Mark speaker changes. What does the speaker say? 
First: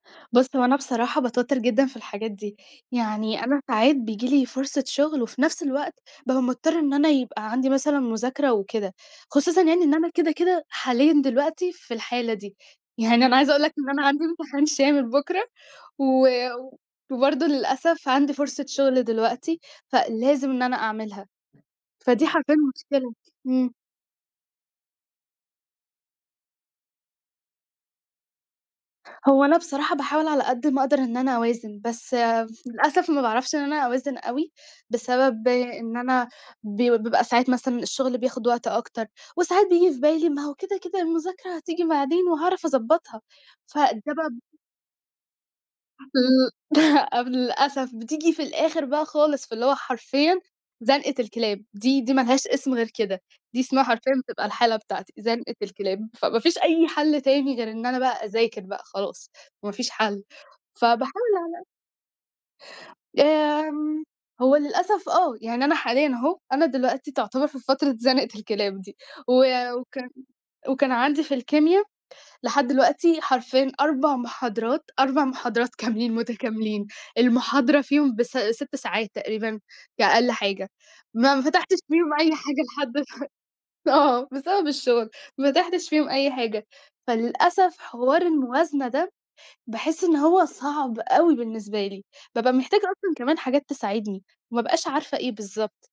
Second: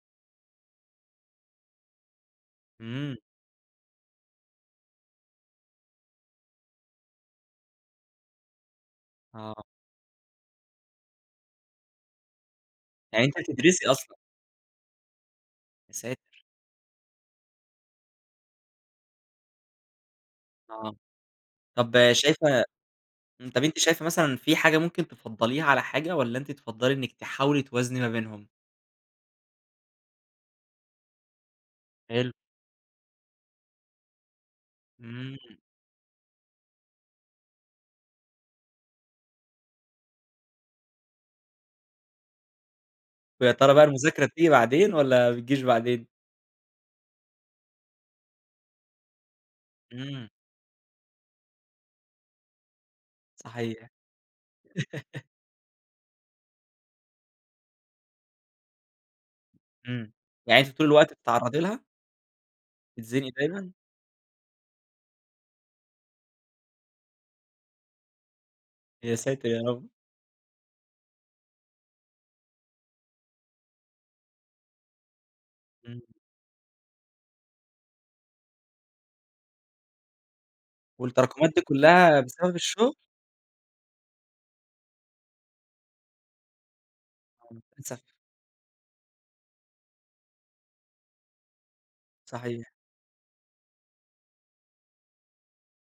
Speaker 1: بُص، هو أنا بصراحة باتوتّر جدًا في الحاجات دي،
Speaker 2: إمم.
Speaker 1: يعني أنا ساعات بييجي لي فرصة شغْل، وفي نفْس الوقت بابقى مضطرة إن أنا يبقى عندي مثلًا مذاكرة وكده، خصوصًا
Speaker 2: آه.
Speaker 1: يعني إن أنا كده، كده حاليًا دلوقتي في الحالة دي.
Speaker 2: يعني
Speaker 1: يعني أنا
Speaker 2: أنتِ
Speaker 1: عايزة أقول لك
Speaker 2: هتدرسي
Speaker 1: إن أنا
Speaker 2: أصلًا.
Speaker 1: عندي امتحان شامل بُكرة
Speaker 2: يا
Speaker 1: و
Speaker 2: ساتر!
Speaker 1: وبرضه للأسف عندي فرصة شغْل دلوقتي، فلازم إن أنا
Speaker 2: آه.
Speaker 1: أعملها.
Speaker 2: طَب
Speaker 1: فدي حرفيًأ
Speaker 2: شايفة
Speaker 1: مشكلة.
Speaker 2: امم، طَب
Speaker 1: امم.
Speaker 2: أنتِ شايفة مثلًا في حاجة ممكن تفضّليها على حاجة، والّا أنتِ تفضّلي إنِك تحاولي توازني ما بينهم؟
Speaker 1: هو أنا بصراحة باحاول على قد ما أقدر إن أنا أوازن، بس
Speaker 2: حلو.
Speaker 1: للأسف ما باعرفش إن أنا أوازن أوي،
Speaker 2: إمم.
Speaker 1: بسبب إن أنا بي بيبقى ساعات مثلًا الشغل بياخد وقت أكتر، وساعات بييجي في بالي: "ما هو كده، كده المذاكرة هتيجي بعدين وهاعرف أضبّطها."
Speaker 2: وياترى بقى
Speaker 1: فده
Speaker 2: المذاكرة
Speaker 1: بب
Speaker 2: بتيجي بعدين، والّا ما بتْجيش بعدين؟
Speaker 1: ل لأ، للأسف بتيجي في الآخر بقى خالص، فاللي هو
Speaker 2: إمم.
Speaker 1: حرفيًا زنقة الكلاب، دي دي ما لهاش اسم غير كده، دي اسمها
Speaker 2: صحيح.
Speaker 1: حرفيًا بتبقى الحالة بتاعتي، زنقة الكلاب. فما فيش أي حَل تاني غير إن أنا بقى أذاكر بقى خلاص، ما فيش
Speaker 2: امم،
Speaker 1: حَل.
Speaker 2: يعني أنتِ طول
Speaker 1: فباحاول
Speaker 2: الوقت
Speaker 1: على
Speaker 2: بتتعرّضي
Speaker 1: قد
Speaker 2: لها؟ تتزنقى دايمًا؟
Speaker 1: آمم، هو للأسف آه، يعني أنا حاليًا أهه، أنا دلوقتي تعتبر في فترة زنقة الكلاب دي،
Speaker 2: يا
Speaker 1: و
Speaker 2: ساتر يارب!
Speaker 1: وكان وكان عندي في الكيميا لحد دلوقتي حرفيًا 4 محاضرات، 4 محاضرات
Speaker 2: امم.
Speaker 1: كاملين متكاملين، المحاضرة فيهم بس 6 ساعات تقريبًا كأقل حاجة، ما ما
Speaker 2: والتراكمات دي
Speaker 1: فتحْتش فيهم
Speaker 2: كلّها
Speaker 1: أي حاجة
Speaker 2: بسبب
Speaker 1: لحد
Speaker 2: الشغل؟
Speaker 1: دلوقت آه، بسبب الشغل، ما فتحْتش فيهم أي حاجة.
Speaker 2: [unintelligible]
Speaker 1: فللأسف
Speaker 2: للأسف.
Speaker 1: حوار الموازنة ده، باحسّ إن هو صعْب أوي بالنسبة لي، بابقى
Speaker 2: صحيح.
Speaker 1: محتاجة أصلًا كمان حاجات تساعدني، وما ابْقاش عارفة إيه بالضبط.